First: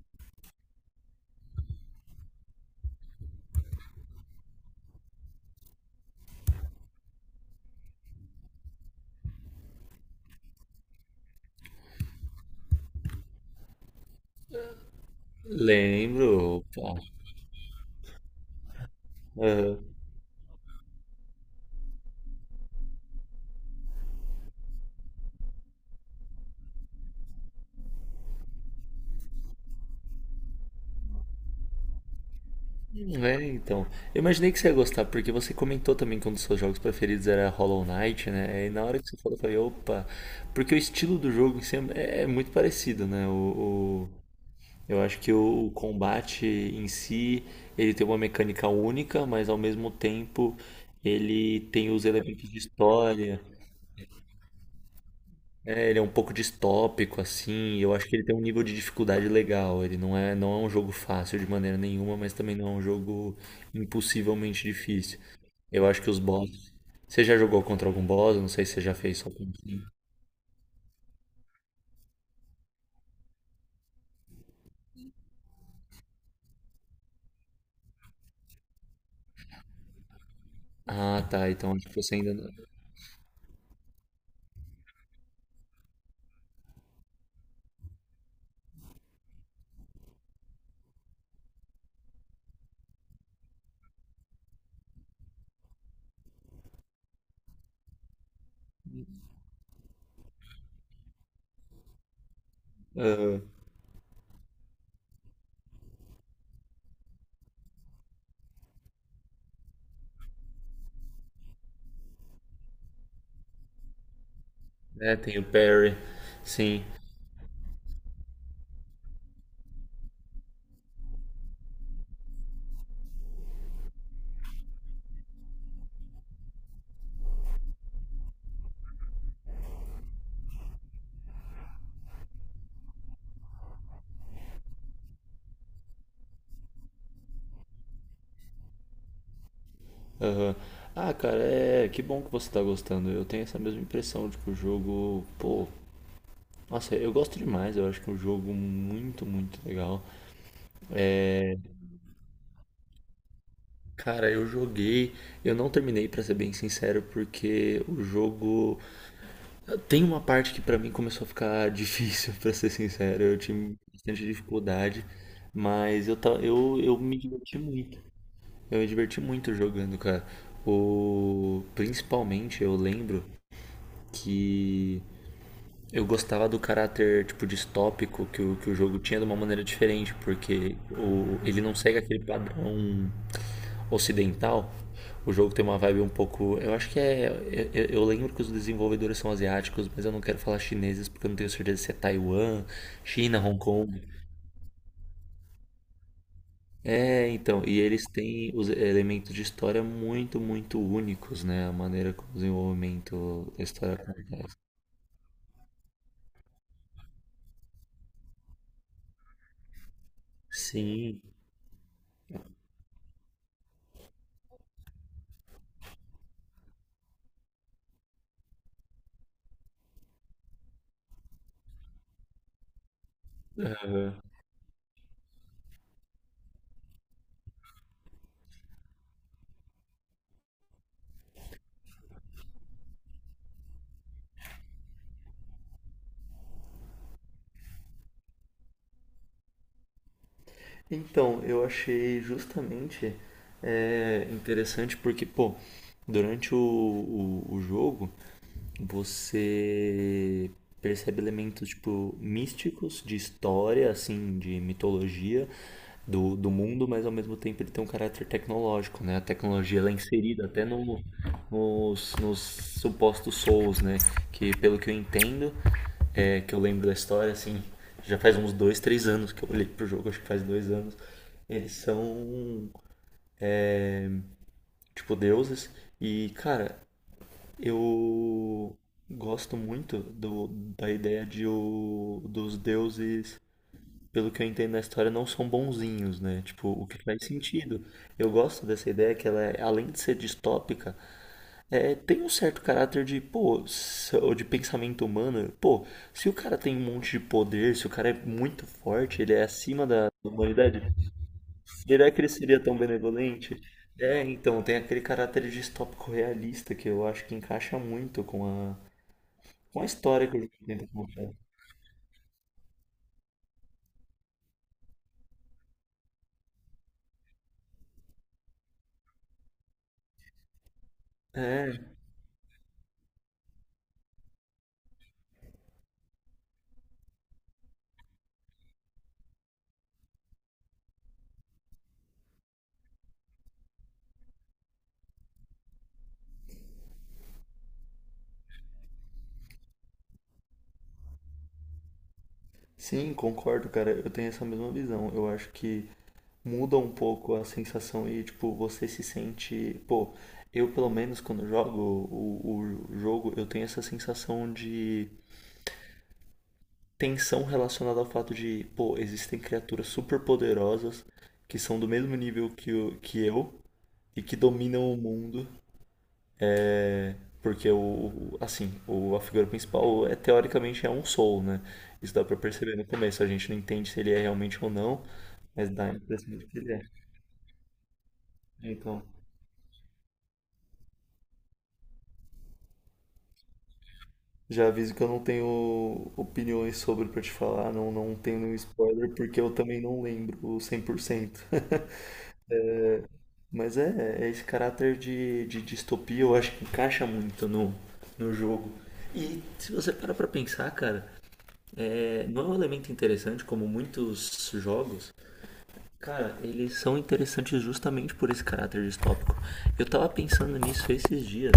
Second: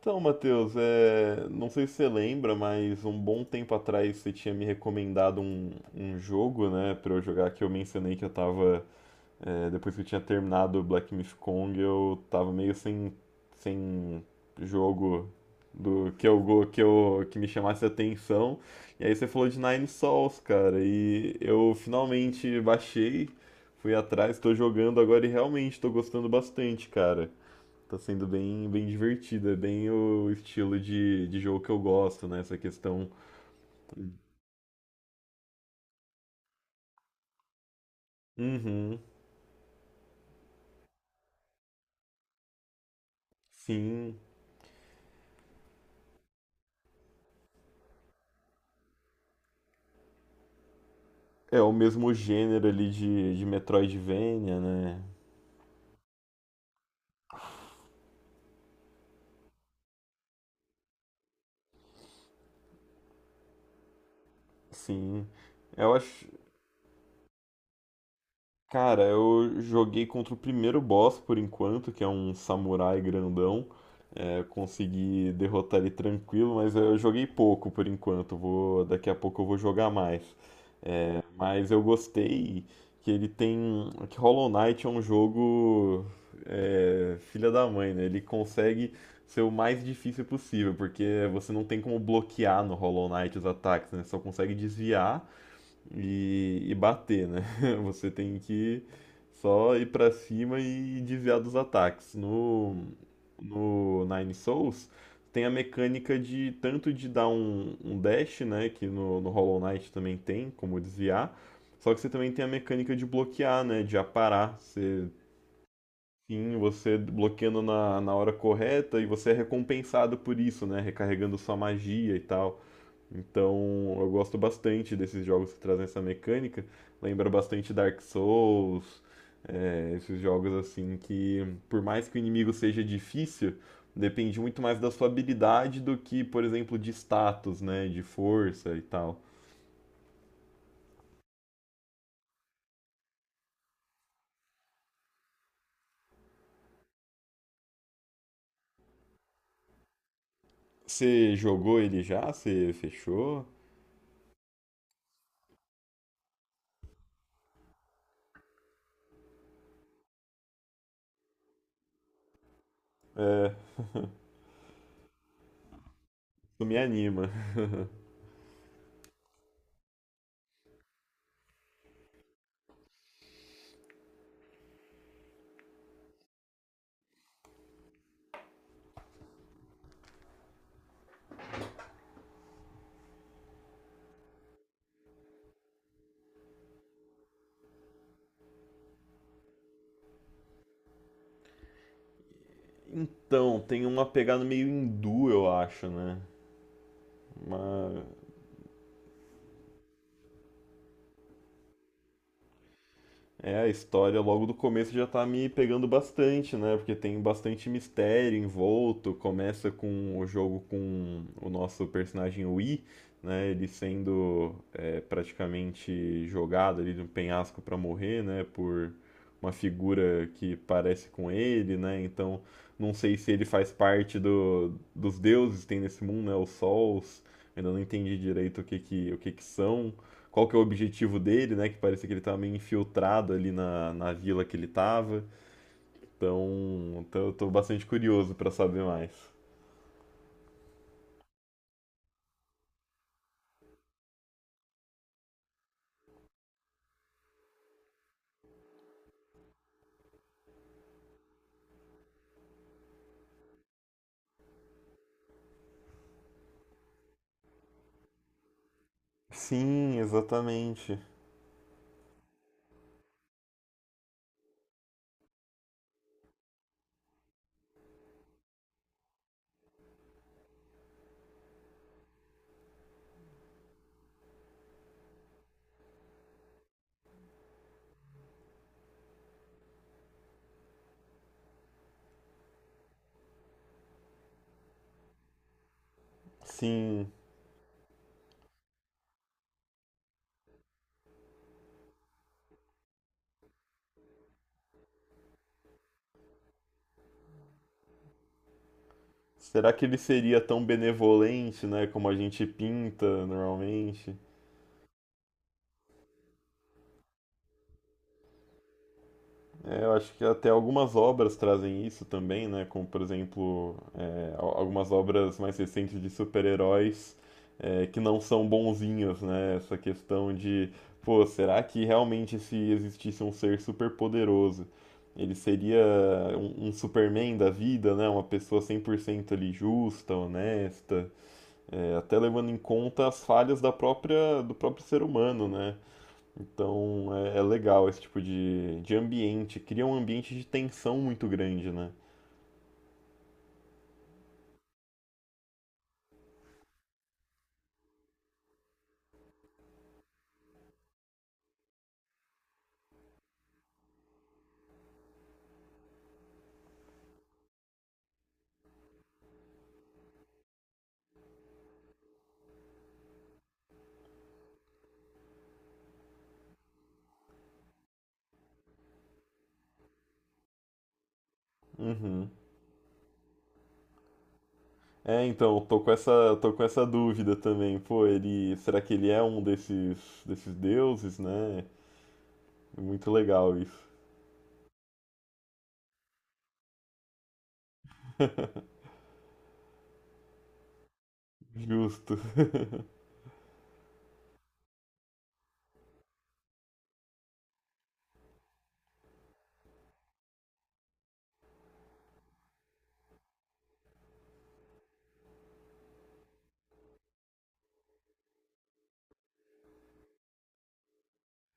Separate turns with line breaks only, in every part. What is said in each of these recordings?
Então, Matheus, não sei se você lembra, mas um bom tempo atrás você tinha me recomendado um jogo, né, pra eu jogar, que eu mencionei que eu tava, depois que eu tinha terminado o Black Myth Kong, eu tava meio sem, sem jogo do que
Lembro,
que
opa.
eu que me chamasse a atenção. E aí você falou de
Aham.
Nine Sols, cara, e eu finalmente baixei, fui atrás, tô jogando agora e realmente tô gostando bastante, cara. Tá sendo bem divertido, é bem o estilo de jogo que eu gosto, né? Essa questão.
É, então. Eu imaginei que você ia gostar, porque você comentou também que um dos seus jogos preferidos era Hollow Knight, né? E na
Uhum,
hora que você falou, eu falei, opa. Porque o estilo do jogo em si é muito parecido, né?
sim.
Eu acho que o combate em si, ele tem uma mecânica única, mas ao mesmo tempo
É
ele
o
tem os
mesmo
elementos de
gênero ali
história.
de Metroidvania, né?
É, ele é um pouco distópico, assim, e eu acho que ele tem um nível de dificuldade legal. Ele não é, não é um jogo fácil de maneira nenhuma, mas também não é um jogo impossivelmente difícil.
Sim.
Eu
Eu
acho que os
acho.
bosses. Você já jogou contra algum boss? Eu não sei se você já
Cara,
fez só com
eu
um.
joguei contra o primeiro boss por enquanto, que é um samurai grandão. É, consegui derrotar ele tranquilo, mas eu joguei pouco por enquanto. Vou, daqui a pouco eu vou jogar mais.
Ah, tá.
Mas
Então
eu
acho que você ainda não.
gostei que ele tem. Que Hollow Knight é um jogo. Filha da mãe, né? Ele consegue ser o mais difícil possível, porque você não tem como bloquear no Hollow Knight os ataques, né? Só consegue desviar e bater, né? Você tem que só ir pra cima e desviar dos ataques. No,
Aham.
no Nine Souls tem a mecânica de tanto de dar um dash, né? Que no Hollow Knight também tem, como desviar. Só que você também tem a mecânica de bloquear, né? De aparar. Você,
É, tem o Perry.
sim,
Sim.
você bloqueando na hora correta e você é recompensado por isso, né? Recarregando sua magia e tal. Então eu gosto bastante desses jogos que trazem essa mecânica. Lembra bastante Dark Souls, esses jogos assim que, por mais que o inimigo seja difícil, depende muito mais da sua habilidade do que, por exemplo, de status, né? De força e tal.
Aham. Ah, cara, é. Que bom que você tá gostando. Eu tenho essa mesma impressão de que o jogo. Pô. Nossa, eu gosto demais. Eu acho que é um jogo muito, muito legal.
Você jogou ele já? Você fechou?
Cara, eu joguei, eu não terminei pra ser bem sincero, porque o jogo tem uma parte que pra mim começou a ficar difícil, pra ser sincero, eu tive bastante dificuldade, mas eu ta-
Isso me
eu, eu me
anima.
diverti muito. Eu me diverti muito jogando, cara. O Principalmente eu lembro que eu gostava do caráter tipo distópico que o jogo tinha de uma maneira diferente, porque ele não segue aquele padrão ocidental. O jogo tem uma vibe um pouco. Eu acho que é. Eu lembro que os desenvolvedores são asiáticos, mas eu não quero falar chineses porque eu não tenho certeza se é Taiwan, China,
Então,
Hong
tem
Kong.
uma pegada meio hindu, eu acho, né?
É, então. E
Uma...
eles têm os elementos de história muito, muito únicos, né? A maneira como o desenvolvimento
É,
da
a
história.
história logo do começo já tá me pegando bastante, né? Porque tem bastante mistério envolto. Começa com o jogo
Sim.
com o nosso personagem Wii, né? Ele sendo praticamente jogado ali de um penhasco pra morrer, né? Por uma figura que parece com ele, né? Então, não sei se ele faz parte dos deuses que tem nesse mundo, né? Os sols. Ainda não entendi direito o que que são, qual que é o objetivo dele, né? Que parecia que ele estava meio infiltrado ali na vila que ele estava. Então eu tô bastante curioso para saber mais.
Então, eu achei justamente interessante porque, pô, durante o jogo, você percebe elementos tipo místicos de história, assim, de mitologia do mundo, mas ao mesmo tempo ele tem um caráter tecnológico, né? A tecnologia ela é
Sim,
inserida até
exatamente.
no, nos, nos supostos souls, né? Que pelo que eu entendo, que eu lembro da história, assim, já faz uns 2, 3 anos que eu olhei pro jogo, acho que faz 2 anos. Eles são tipo deuses e, cara, eu gosto muito da ideia de dos deuses, pelo que eu entendo na história, não são bonzinhos, né? Tipo, o que
Sim.
faz sentido. Eu gosto dessa ideia que ela, além de ser distópica, tem um certo caráter de, pô, ou de pensamento humano. Pô, se o cara tem um monte de poder, se o cara é muito forte, ele é
Será que
acima
ele
da
seria tão
humanidade,
benevolente, né, como
será
a
que ele
gente
seria tão
pinta
benevolente?
normalmente?
É, então, tem aquele caráter distópico realista que eu acho que encaixa muito com a com
É,
a
eu acho que
história que o
até
jogo tenta
algumas
contar.
obras trazem isso também, né? Como, por exemplo, algumas obras mais recentes de super-heróis, que não são bonzinhos, né? Essa questão de, pô, será
É,
que realmente se existisse um ser super-poderoso, ele seria um Superman da vida, né? Uma pessoa 100% ali justa, honesta, até levando em conta as falhas da própria, do próprio ser humano, né? Então é legal esse tipo de ambiente, cria um ambiente de tensão muito grande, né?
sim, concordo, cara. Eu tenho essa mesma visão. Eu acho que muda um pouco a sensação e, tipo, você se sente. Pô, eu pelo menos quando jogo o jogo, eu tenho essa sensação de tensão relacionada ao fato de, pô, existem criaturas super poderosas que são do mesmo nível que eu e que dominam o mundo. Porque assim, a figura principal é teoricamente é um soul, né? Isso dá
Uhum.
pra perceber no começo. A gente não entende se ele é realmente ou não,
É, então, eu
mas dá a impressão de
tô
que
com
ele
essa
é.
dúvida também. Pô, ele, será que
Então,
ele é um desses, desses deuses, né? É muito legal isso.
já aviso que eu não tenho opiniões sobre pra te falar, não tenho nenhum spoiler, porque eu também não lembro 100%.
Justo.
Mas é esse caráter de distopia, eu acho que encaixa muito no jogo. E se você para pra pensar, cara, não é um elemento interessante como muitos jogos. Cara, eles são interessantes justamente por esse caráter distópico. Eu tava pensando nisso esses dias.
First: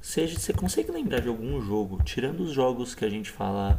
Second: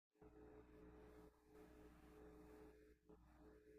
Seja, você consegue lembrar de algum jogo, tirando os jogos que a gente fala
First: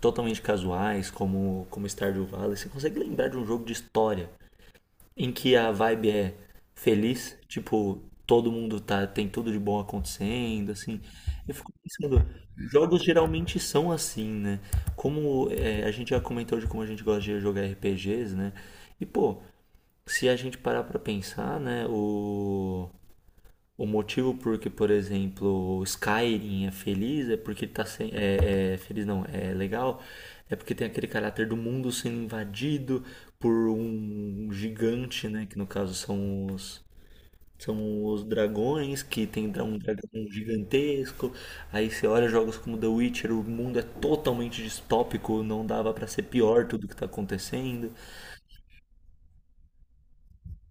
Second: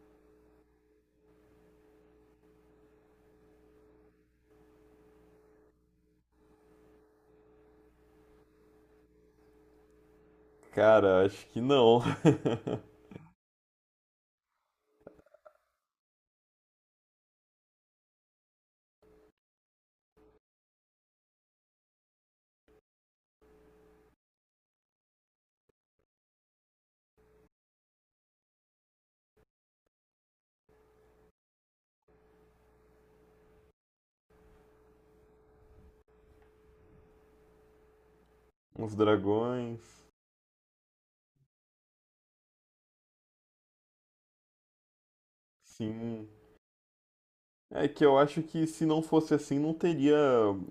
totalmente casuais, como Stardew Valley, você consegue lembrar de um jogo de história em que a vibe é feliz? Tipo, todo mundo tá, tem tudo de bom acontecendo, assim.
Cara, acho
Eu
que
fico
não.
pensando, jogos geralmente são assim, né? Como é, a gente já comentou de como a gente gosta de jogar RPGs, né? E, pô, se a gente parar para pensar, né, o motivo por que, por exemplo, o Skyrim é feliz é porque ele tá sem, é feliz não, é legal, é porque tem aquele caráter do mundo sendo invadido por um gigante, né, que no caso são os
Os
dragões que tem um
dragões,
dragão gigantesco. Aí você olha jogos como The Witcher, o mundo é totalmente distópico, não dava pra ser
sim.
pior tudo que tá
É
acontecendo.
que eu acho que se não fosse assim, não teria.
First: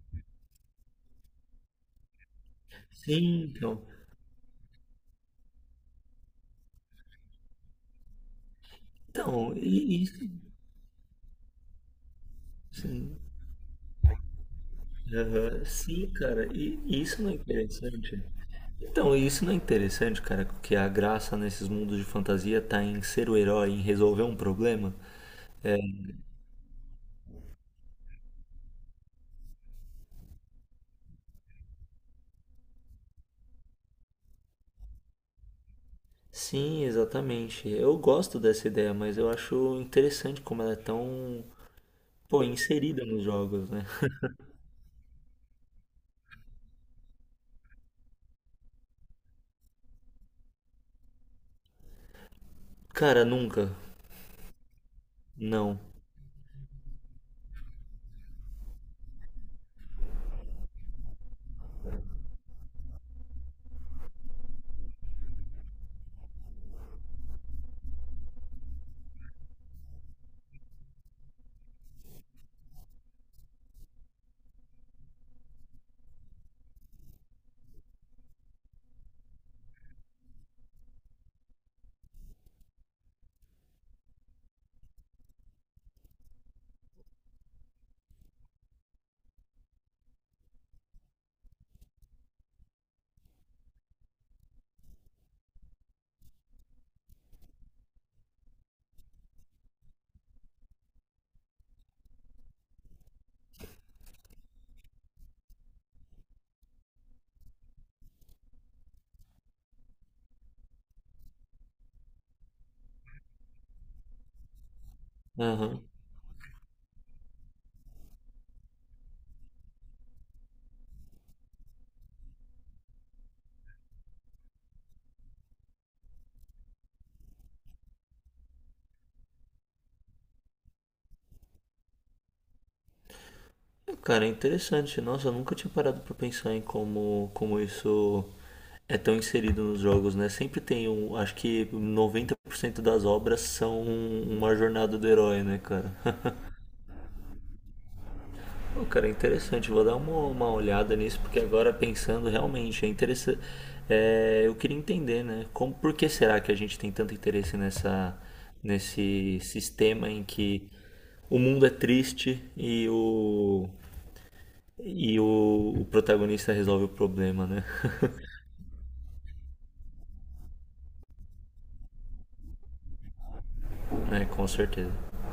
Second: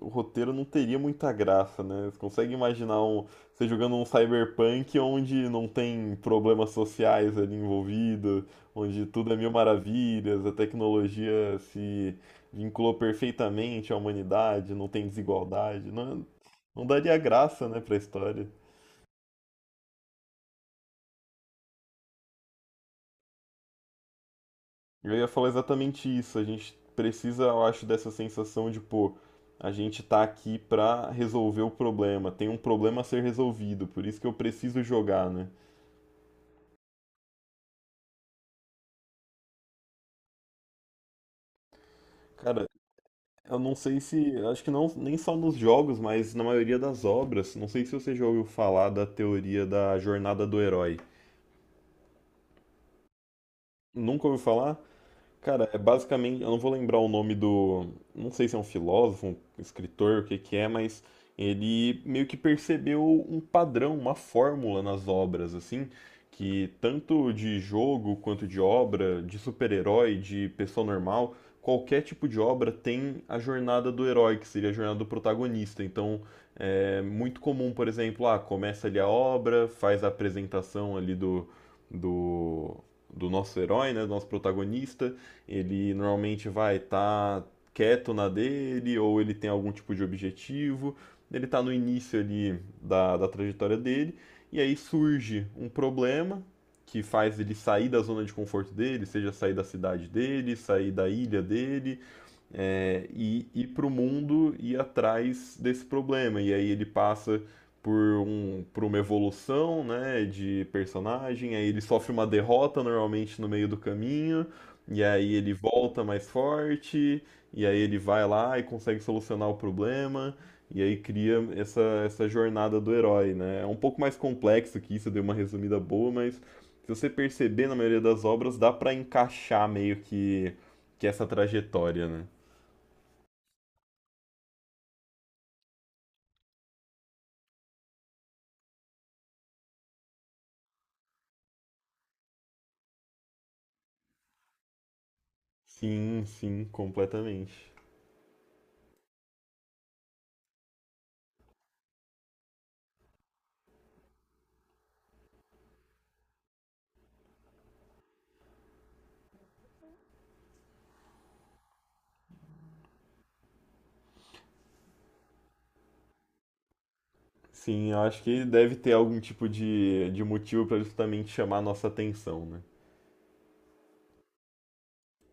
O roteiro não teria muita graça, né? Você consegue imaginar um,
Sim,
você
então.
jogando um cyberpunk onde não tem problemas sociais ali envolvido, onde tudo é mil
Então, e isso.
maravilhas, a tecnologia se vinculou
Sim.
perfeitamente à humanidade, não tem
Aham.
desigualdade.
Sim,
Não,
cara, e
não
e
daria
isso não é
graça, né, pra
interessante?
história.
Então, e isso não é interessante, cara, que a graça nesses mundos de fantasia tá em ser o herói, em resolver um problema?
Eu ia falar exatamente isso. A gente precisa, eu acho, dessa sensação de, pô, a gente tá aqui pra resolver o problema. Tem um problema a ser resolvido, por isso que eu preciso jogar, né?
Sim, exatamente. Eu gosto dessa ideia, mas eu acho interessante como ela é tão, pô,
Cara,
inserida nos
eu
jogos,
não
né?
sei se, acho que não, nem só nos jogos, mas na maioria das obras. Não sei se você já ouviu falar da teoria da jornada do herói.
Cara, nunca.
Nunca ouviu falar? Cara, é
Não.
basicamente, eu não vou lembrar o nome do, não sei se é um filósofo, um escritor, o que que é, mas ele meio que percebeu um padrão, uma fórmula nas obras, assim, que tanto de jogo quanto de obra, de super-herói, de pessoa normal, qualquer tipo de obra tem a jornada do herói, que seria a jornada do protagonista. Então, é muito comum, por exemplo, ah, começa ali a obra, faz a apresentação ali do, do nosso herói, né, do nosso protagonista, ele normalmente vai estar tá quieto na dele, ou ele tem algum tipo de objetivo, ele está no início ali da trajetória dele, e aí surge um problema que faz ele sair da zona de conforto dele, seja sair da cidade dele, sair da ilha dele, é, e ir para o mundo e ir atrás desse problema. E aí ele passa por, um, por uma evolução né, de personagem, aí ele sofre uma derrota normalmente no meio do caminho, e aí ele
Aham.
volta mais forte, e aí ele vai lá e consegue solucionar o problema, e aí cria essa, essa jornada do herói. Né? É um pouco mais complexo que isso, eu dei uma resumida boa, mas se você perceber na maioria das obras, dá para encaixar meio que essa trajetória. Né?
Cara, é interessante. Nossa, eu nunca tinha parado pra pensar em como isso é tão inserido nos jogos, né? Sempre tem um. Acho que 90% das obras são uma jornada do herói, né, cara?
Sim, sim, completamente.
Pô, cara, é interessante. Vou dar uma olhada nisso, porque agora pensando realmente, é interessante. Eu queria entender, né? Como, por que será que a gente tem tanto interesse nessa, nesse sistema em que o mundo é triste e o protagonista resolve o problema, né?
Sim, eu acho que deve ter algum tipo de motivo para justamente chamar a nossa atenção, né?
É, com certeza.